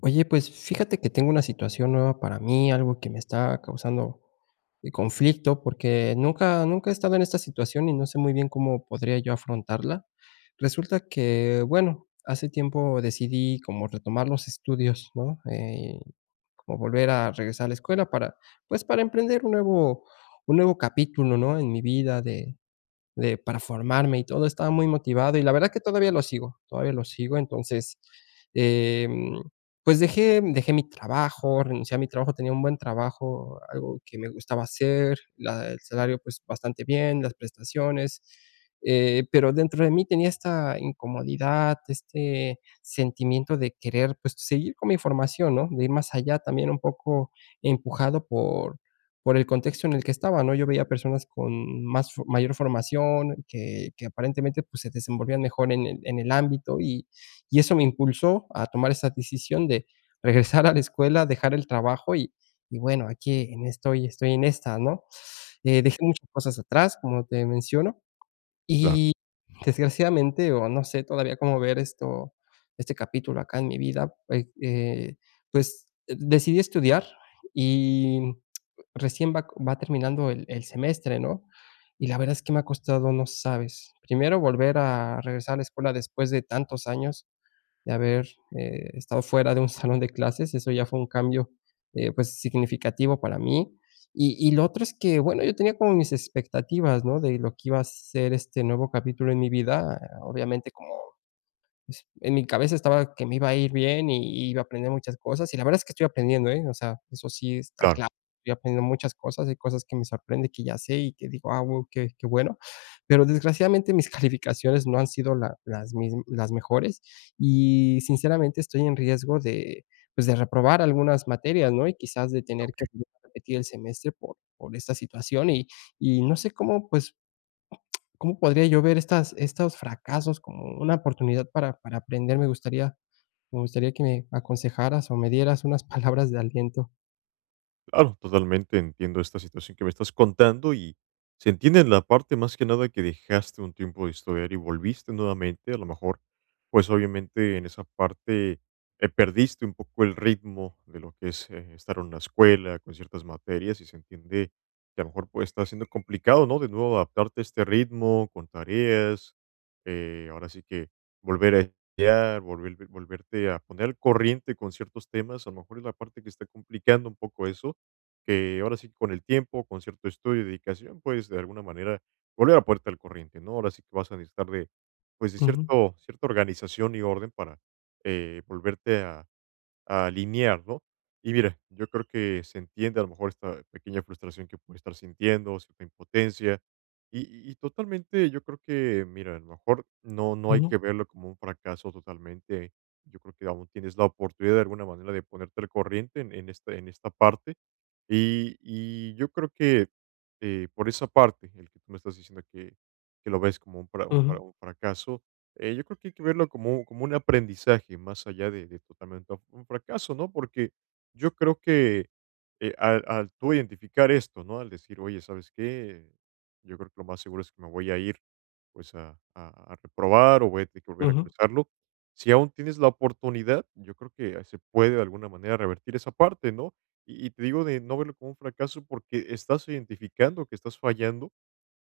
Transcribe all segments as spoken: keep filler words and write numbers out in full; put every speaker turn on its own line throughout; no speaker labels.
Oye, pues fíjate que tengo una situación nueva para mí, algo que me está causando eh, conflicto, porque nunca, nunca he estado en esta situación y no sé muy bien cómo podría yo afrontarla. Resulta que, bueno, hace tiempo decidí como retomar los estudios, ¿no? Eh, como volver a regresar a la escuela para, pues, para emprender un nuevo, un nuevo capítulo, ¿no? En mi vida de para formarme y todo, estaba muy motivado, y la verdad que todavía lo sigo, todavía lo sigo. Entonces, em, pues dejé dejé mi trabajo, renuncié a mi trabajo, tenía un buen trabajo, algo que me gustaba hacer, la el salario, pues, bastante bien, las prestaciones, eh, pero dentro de mí tenía esta incomodidad, este sentimiento de querer, pues, seguir con mi formación, ¿no? De ir más allá, también un poco empujado por por el contexto en el que estaba, ¿no? Yo veía personas con más fo mayor formación, que que aparentemente, pues, se desenvolvían mejor en el en el ámbito, y y eso me impulsó a tomar esa decisión de regresar a la escuela, dejar el trabajo y y bueno, aquí en estoy estoy en esta, ¿no? Eh, dejé muchas cosas atrás, como te menciono,
Claro,
y desgraciadamente, o no sé todavía cómo ver esto, este capítulo acá en mi vida, eh eh, pues, eh, decidí estudiar y recién va va terminando el el semestre, ¿no? Y la verdad es que me ha costado, no sabes. Primero, volver a regresar a la escuela después de tantos años de haber eh, estado fuera de un salón de clases. Eso ya fue un cambio eh, pues significativo para mí. Y, y lo otro es que, bueno, yo tenía como mis expectativas, ¿no? De lo que iba a ser este nuevo capítulo en mi vida, obviamente como pues, en mi cabeza estaba que me iba a ir bien y iba a aprender muchas cosas, y la verdad es que estoy aprendiendo, ¿eh? O sea, eso sí está
claro.
claro, estoy aprendiendo muchas cosas, hay cosas que me sorprende que ya sé y que digo: "Ah, guau, qué qué bueno", pero desgraciadamente mis calificaciones no han sido la las mism las mejores y sinceramente estoy en riesgo de, pues, de reprobar algunas materias, ¿no? Y quizás de tener que volver a repetir el semestre por por esta situación y y no sé cómo, pues, ¿cómo podría yo ver estas estos fracasos como una oportunidad para para aprender? Me gustaría, me gustaría que me aconsejaras o me dieras unas palabras de aliento.
Claro, totalmente entiendo esta situación que me estás contando y se entiende en la parte más que nada que dejaste un tiempo de estudiar y volviste nuevamente. A lo mejor, pues obviamente en esa parte eh, perdiste un poco el ritmo de lo que es eh, estar en una escuela con ciertas materias, y se entiende que a lo mejor, pues, está siendo complicado, ¿no? De nuevo adaptarte a este ritmo con tareas. Eh, ahora sí que volver a estudiar, volver, volverte a poner al corriente con ciertos temas. A lo mejor es la parte que está complicando un poco eso, que ahora sí que con el tiempo, con cierto estudio y dedicación, pues, de alguna manera volver a ponerte al corriente, ¿no? Ahora sí que vas a necesitar de, pues, de
Ujú,
cierto cierta organización y orden para, eh, volverte a a alinear, ¿no? Y mira, yo creo que se entiende a lo mejor esta pequeña frustración que puede estar sintiendo, cierta impotencia, y y y totalmente yo creo que, mira, a lo mejor no no hay
ujú,
que verlo como un fracaso totalmente. Yo creo que aún tienes la oportunidad de alguna manera de ponerte al corriente en en esta en esta parte, y y yo creo que, eh, por esa parte, el que tú me estás diciendo que que lo ves como un fra un
ujú,
fra un fracaso, eh, yo creo que hay que verlo como como un aprendizaje, más allá de de totalmente un fracaso, ¿no? Porque yo creo que, eh, al al tú identificar esto, ¿no? Al decir: "Oye, ¿sabes qué? Yo creo que lo más seguro es que me voy a ir, pues, a a a reprobar o voy a tener que volver a
ujú,
cursarlo". Si aún tienes la oportunidad, yo creo que se puede de alguna manera revertir esa parte, ¿no? Y y te digo de no verlo como un fracaso porque estás identificando que estás fallando.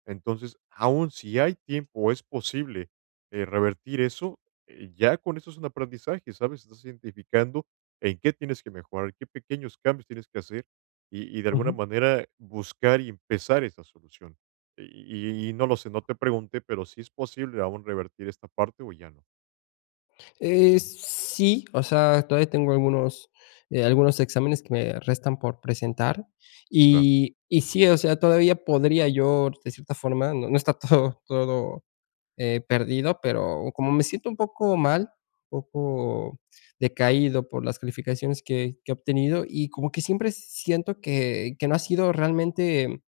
Entonces, aún si hay tiempo es posible, eh, revertir eso. Eh, ya con eso es un aprendizaje, ¿sabes? Estás identificando en qué tienes que mejorar, qué pequeños cambios tienes que hacer y y de alguna
ujú.
manera buscar y empezar esa solución. Y y no lo sé, no te pregunté, pero, ¿si es posible aún revertir esta parte o ya no?
Eh, sí, o sea, todavía tengo algunos, eh, algunos exámenes que me restan por presentar
Claro,
y y sí, o sea, todavía podría yo, de cierta forma, no no está todo todo eh, perdido, pero como me siento un poco mal, un poco decaído por las calificaciones que que he obtenido y como que siempre siento que que no ha sido realmente,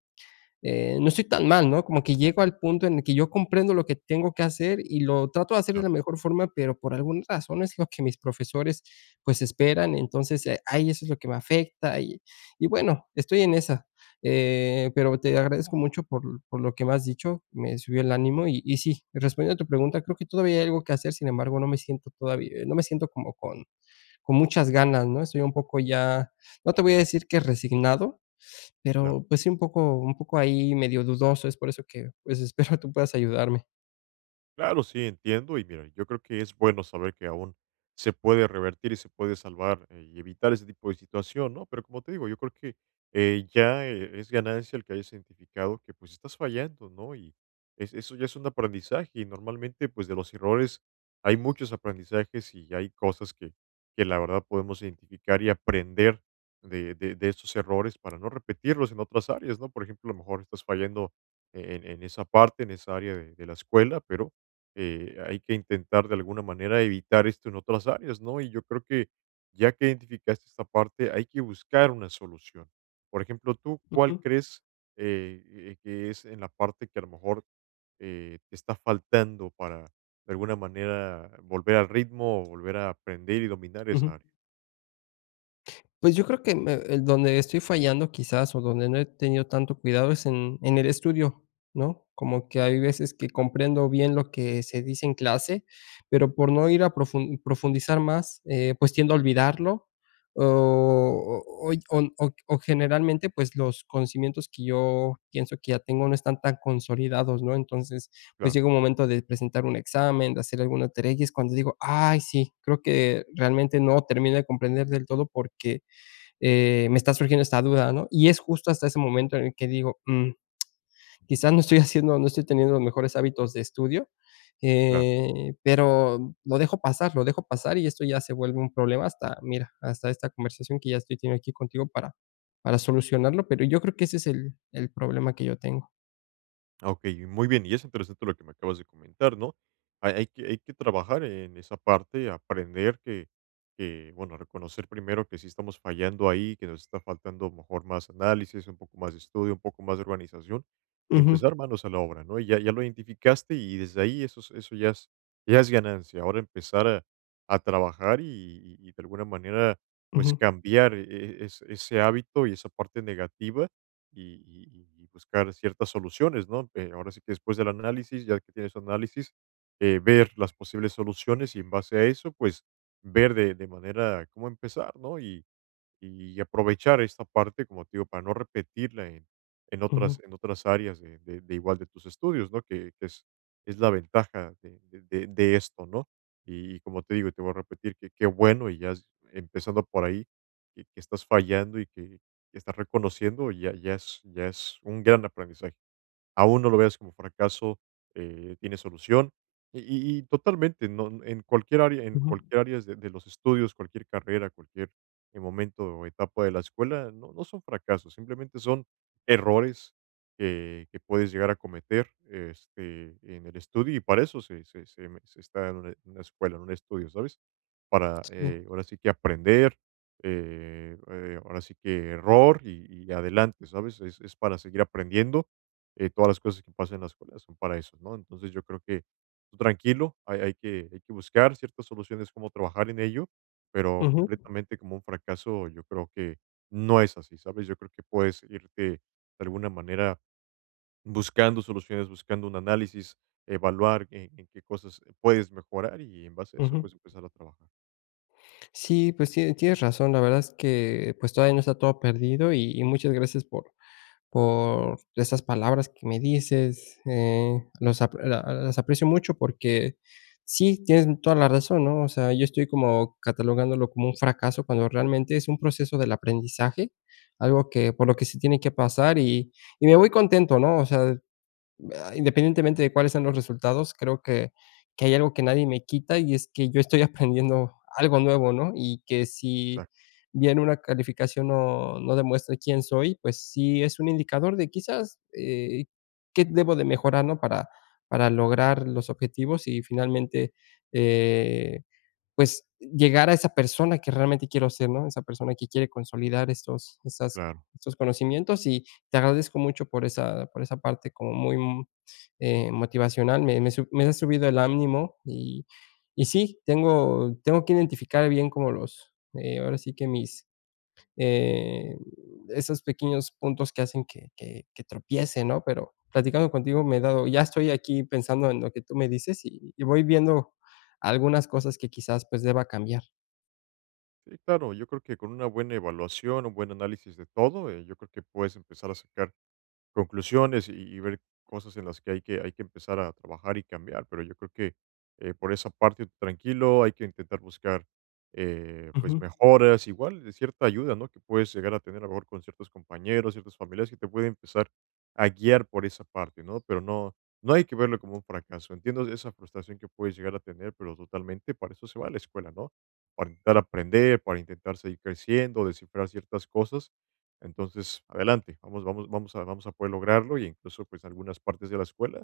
eh, no estoy tan mal, ¿no? Como que llego al punto en el que yo comprendo lo que tengo que hacer y lo trato de hacer de
claro.
la mejor forma, pero por alguna razón es lo que mis profesores pues esperan. Entonces, eh, ahí eso es lo que me afecta y, y bueno, estoy en esa. Eh, pero te agradezco mucho por, por lo que me has dicho, me subió el ánimo y, y sí, respondiendo a tu pregunta, creo que todavía hay algo que hacer, sin embargo, no me siento todavía, no me siento como con, con muchas ganas, ¿no? Estoy un poco ya, no te voy a decir que resignado,
Claro.
pero, pues sí, un poco un poco ahí medio dudoso, es por eso que, pues, espero tú puedas ayudarme.
Claro, sí, entiendo. Y mira, yo creo que es bueno saber que aún se puede revertir y se puede salvar, eh, y evitar ese tipo de situación, ¿no? Pero como te digo, yo creo que eh, ya eh, es ganancia el que hayas identificado que pues estás fallando, ¿no? Y es- eso ya es un aprendizaje, y normalmente pues de los errores hay muchos aprendizajes y hay cosas que, que la verdad podemos identificar y aprender de, de, de estos errores para no repetirlos en otras áreas, ¿no? Por ejemplo, a lo mejor estás fallando en, en esa parte, en esa área de de la escuela, pero eh, hay que intentar de alguna manera evitar esto en otras áreas, ¿no? Y yo creo que ya que identificaste esta parte, hay que buscar una solución. Por ejemplo, ¿tú cuál
Ujú,
crees eh, eh, que es en la parte que a lo mejor eh, te está faltando para de alguna manera volver al ritmo o volver a aprender y dominar
ujú.
esa área?
Pues yo creo que me el donde estoy fallando quizás, o donde no he tenido tanto cuidado es en en el estudio, ¿no? Como que hay veces que comprendo bien lo que se dice en clase, pero por no ir a profun profundizar más, eh, pues tiendo a olvidarlo, o o oy o o generalmente, pues, los conocimientos que yo pienso que ya tengo no están tan consolidados, ¿no? Entonces, pues,
Claro,
llega un momento de presentar un examen, de hacer alguna tarea, y es cuando digo: "Ay, sí, creo que realmente no termino de comprender del todo", porque eh, me está surgiendo esta duda, ¿no? Y es justo hasta ese momento en el que digo, mm, quizás no estoy haciendo, no estoy teniendo los mejores hábitos de estudio,
claro.
eh, pero lo dejo pasar, lo dejo pasar y esto ya se vuelve un problema hasta, mira, hasta esta conversación que ya estoy teniendo aquí contigo para, para solucionarlo, pero yo creo que ese es el, el problema que yo tengo.
Ah, muy bien, y es interesante lo que me acabas de comentar, ¿no? Hay hay que hay que trabajar en esa parte, aprender que que, bueno, reconocer primero que sí estamos fallando ahí, que nos está faltando a lo mejor más análisis, un poco más de estudio, un poco más de organización, y
Ujú,
empezar manos a la obra, ¿no? Y ya ya lo identificaste, y desde ahí eso es eso ya es ya es ganancia. Ahora empezar a a trabajar y y y de alguna manera, pues,
ujú,
cambiar e e ese hábito y esa parte negativa y y y buscar ciertas soluciones, ¿no? Eh, ahora sí que después del análisis, ya que tienes análisis, eh, ver las posibles soluciones, y en base a eso, pues, ver de de manera cómo empezar, ¿no? Y y aprovechar esta parte, como te digo, para no repetirla en, en
ujú,
otras, en otras áreas de, de- de igual de tus estudios, ¿no? Que, que es, es la ventaja de, de- de- de esto, ¿no? Y, como te digo, te voy a repetir que qué bueno, y ya es- empezando por ahí, que, que estás fallando y que, que estás reconociendo, ya, ya, es, ya es un gran aprendizaje. Aún no lo veas como fracaso, eh, tiene solución. Y, y- y totalmente, no, en cualquier área, en
ujú,
cualquier área de, de los estudios, cualquier carrera, cualquier eh, momento o etapa de la escuela, no, no son fracasos, simplemente son errores que, que puedes llegar a cometer, este, en el estudio, y para eso se, se- se- se está en una, en una escuela, en un estudio, ¿sabes? Para
sí,
eh, ahora sí que aprender, eh, eh, ahora sí que error y, y adelante, ¿sabes? Es, es para seguir aprendiendo, eh, todas las cosas que pasan en la escuela son para eso, ¿no? Entonces yo creo que tú tranquilo, hay, hay que, hay que buscar ciertas soluciones, cómo trabajar en ello, pero
ujú,
completamente como un fracaso, yo creo que no es así, ¿sabes? Yo creo que puedes irte de alguna manera buscando soluciones, buscando un análisis, evaluar en, en qué cosas puedes mejorar, y en base a eso,
ujú.
pues empezar a trabajar.
Sí, pues tie- tienes razón, la verdad es que pues todavía no está todo perdido y, y muchas gracias por, por esas palabras que me dices, eh, los ap la las aprecio mucho porque sí, tienes toda la razón, ¿no? O sea, yo estoy como catalogándolo como un fracaso cuando realmente es un proceso del aprendizaje, algo que por lo que se tiene que pasar y y me voy contento, ¿no? O sea, ah, independientemente de cuáles sean los resultados, creo que que hay algo que nadie me quita, y es que yo estoy aprendiendo algo nuevo, ¿no? Y que si
Exacto,
bien una calificación no no demuestra quién soy, pues sí es un indicador de quizás, eh, qué debo de mejorar, ¿no? Para para lograr los objetivos y finalmente, eh, pues llegar a esa persona que realmente quiero ser, ¿no? Esa persona que quiere consolidar estos esas,
claro.
estos conocimientos y te agradezco mucho por esa, por esa parte como muy, mm, eh, motivacional, me me su me has subido el ánimo y y sí, tengo tengo que identificar bien como los, eh, ahora sí que mis, eh, esos pequeños puntos que hacen que que que tropiece, ¿no? Pero platicando contigo me he dado, ya estoy aquí pensando en lo que tú me dices y y voy viendo algunas cosas que quizás, pues, deba cambiar.
Sí, claro, yo creo que con una buena evaluación, un buen análisis de todo, eh, yo creo que puedes empezar a sacar conclusiones y y ver cosas en las que hay que hay que empezar a trabajar y cambiar, pero yo creo que, eh, por esa parte tranquilo, hay que intentar buscar, eh, pues,
Ujú,
mejoras, igual de cierta ayuda, ¿no?, que puedes llegar a tener a lo mejor con ciertos compañeros, ciertas familias que te pueden empezar a guiar por esa parte, ¿no?, pero no no hay que verlo como un fracaso. Entiendo esa frustración que puedes llegar a tener, pero totalmente para eso se va a la escuela, ¿no?, para intentar aprender, para intentar seguir creciendo, descifrar ciertas cosas. Entonces, adelante, vamos, vamos, vamos a, vamos a poder lograrlo. Y incluso, pues, algunas partes de la escuela,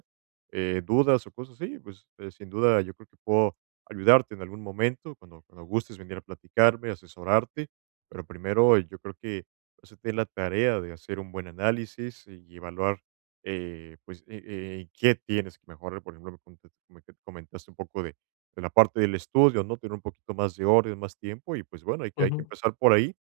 eh, dudas o cosas así, pues, eh, sin duda yo creo que puedo ayudarte en algún momento, cuando, cuando gustes venir a platicarme, asesorarte, pero primero eh, yo creo que hazte la tarea de hacer un buen análisis y evaluar eh, pues eh, eh, qué tienes que mejorar. Por ejemplo, me contaste, me que- comentaste un poco de, de la parte del estudio, ¿no? Tener un poquito más de orden, más tiempo, y pues bueno, hay que, hay que
ujú.
empezar por ahí,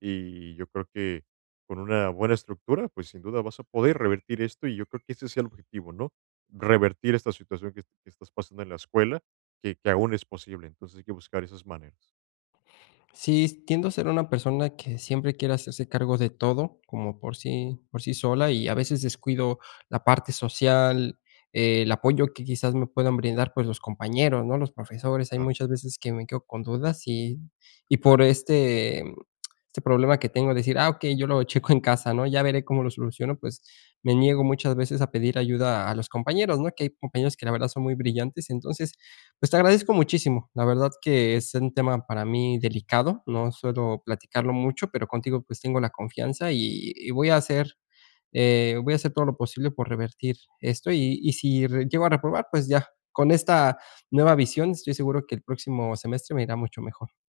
y yo creo que con una buena estructura, pues sin duda vas a poder revertir esto, y yo creo que ese es el objetivo, ¿no? Revertir esta situación que, est- que estás pasando en la escuela, que, que aún es posible. Entonces hay que buscar esas maneras.
Sí, tiendo a ser una persona que siempre quiere hacerse cargo de todo, como por sí por sí sola, y a veces descuido la parte social, eh, el apoyo que quizás me puedan brindar, pues, los compañeros, ¿no?, los profesores. Hay
Claro.
muchas veces que me quedo con dudas y y por este mm, este problema que tengo, decir: "Ah, okey, yo lo checo en casa, ¿no? Ya veré cómo lo soluciono". Pues, me niego muchas veces a pedir ayuda a los compañeros, ¿no? Que hay compañeros que la verdad son muy brillantes. Entonces, pues te agradezco muchísimo. La verdad que es un tema para mí delicado, no suelo platicarlo mucho, pero contigo pues tengo la confianza y, y voy a hacer, eh, voy a hacer todo lo posible por revertir esto y, y si re- llego a reprobar, pues ya, con esta nueva visión estoy seguro que el próximo semestre me irá mucho mejor.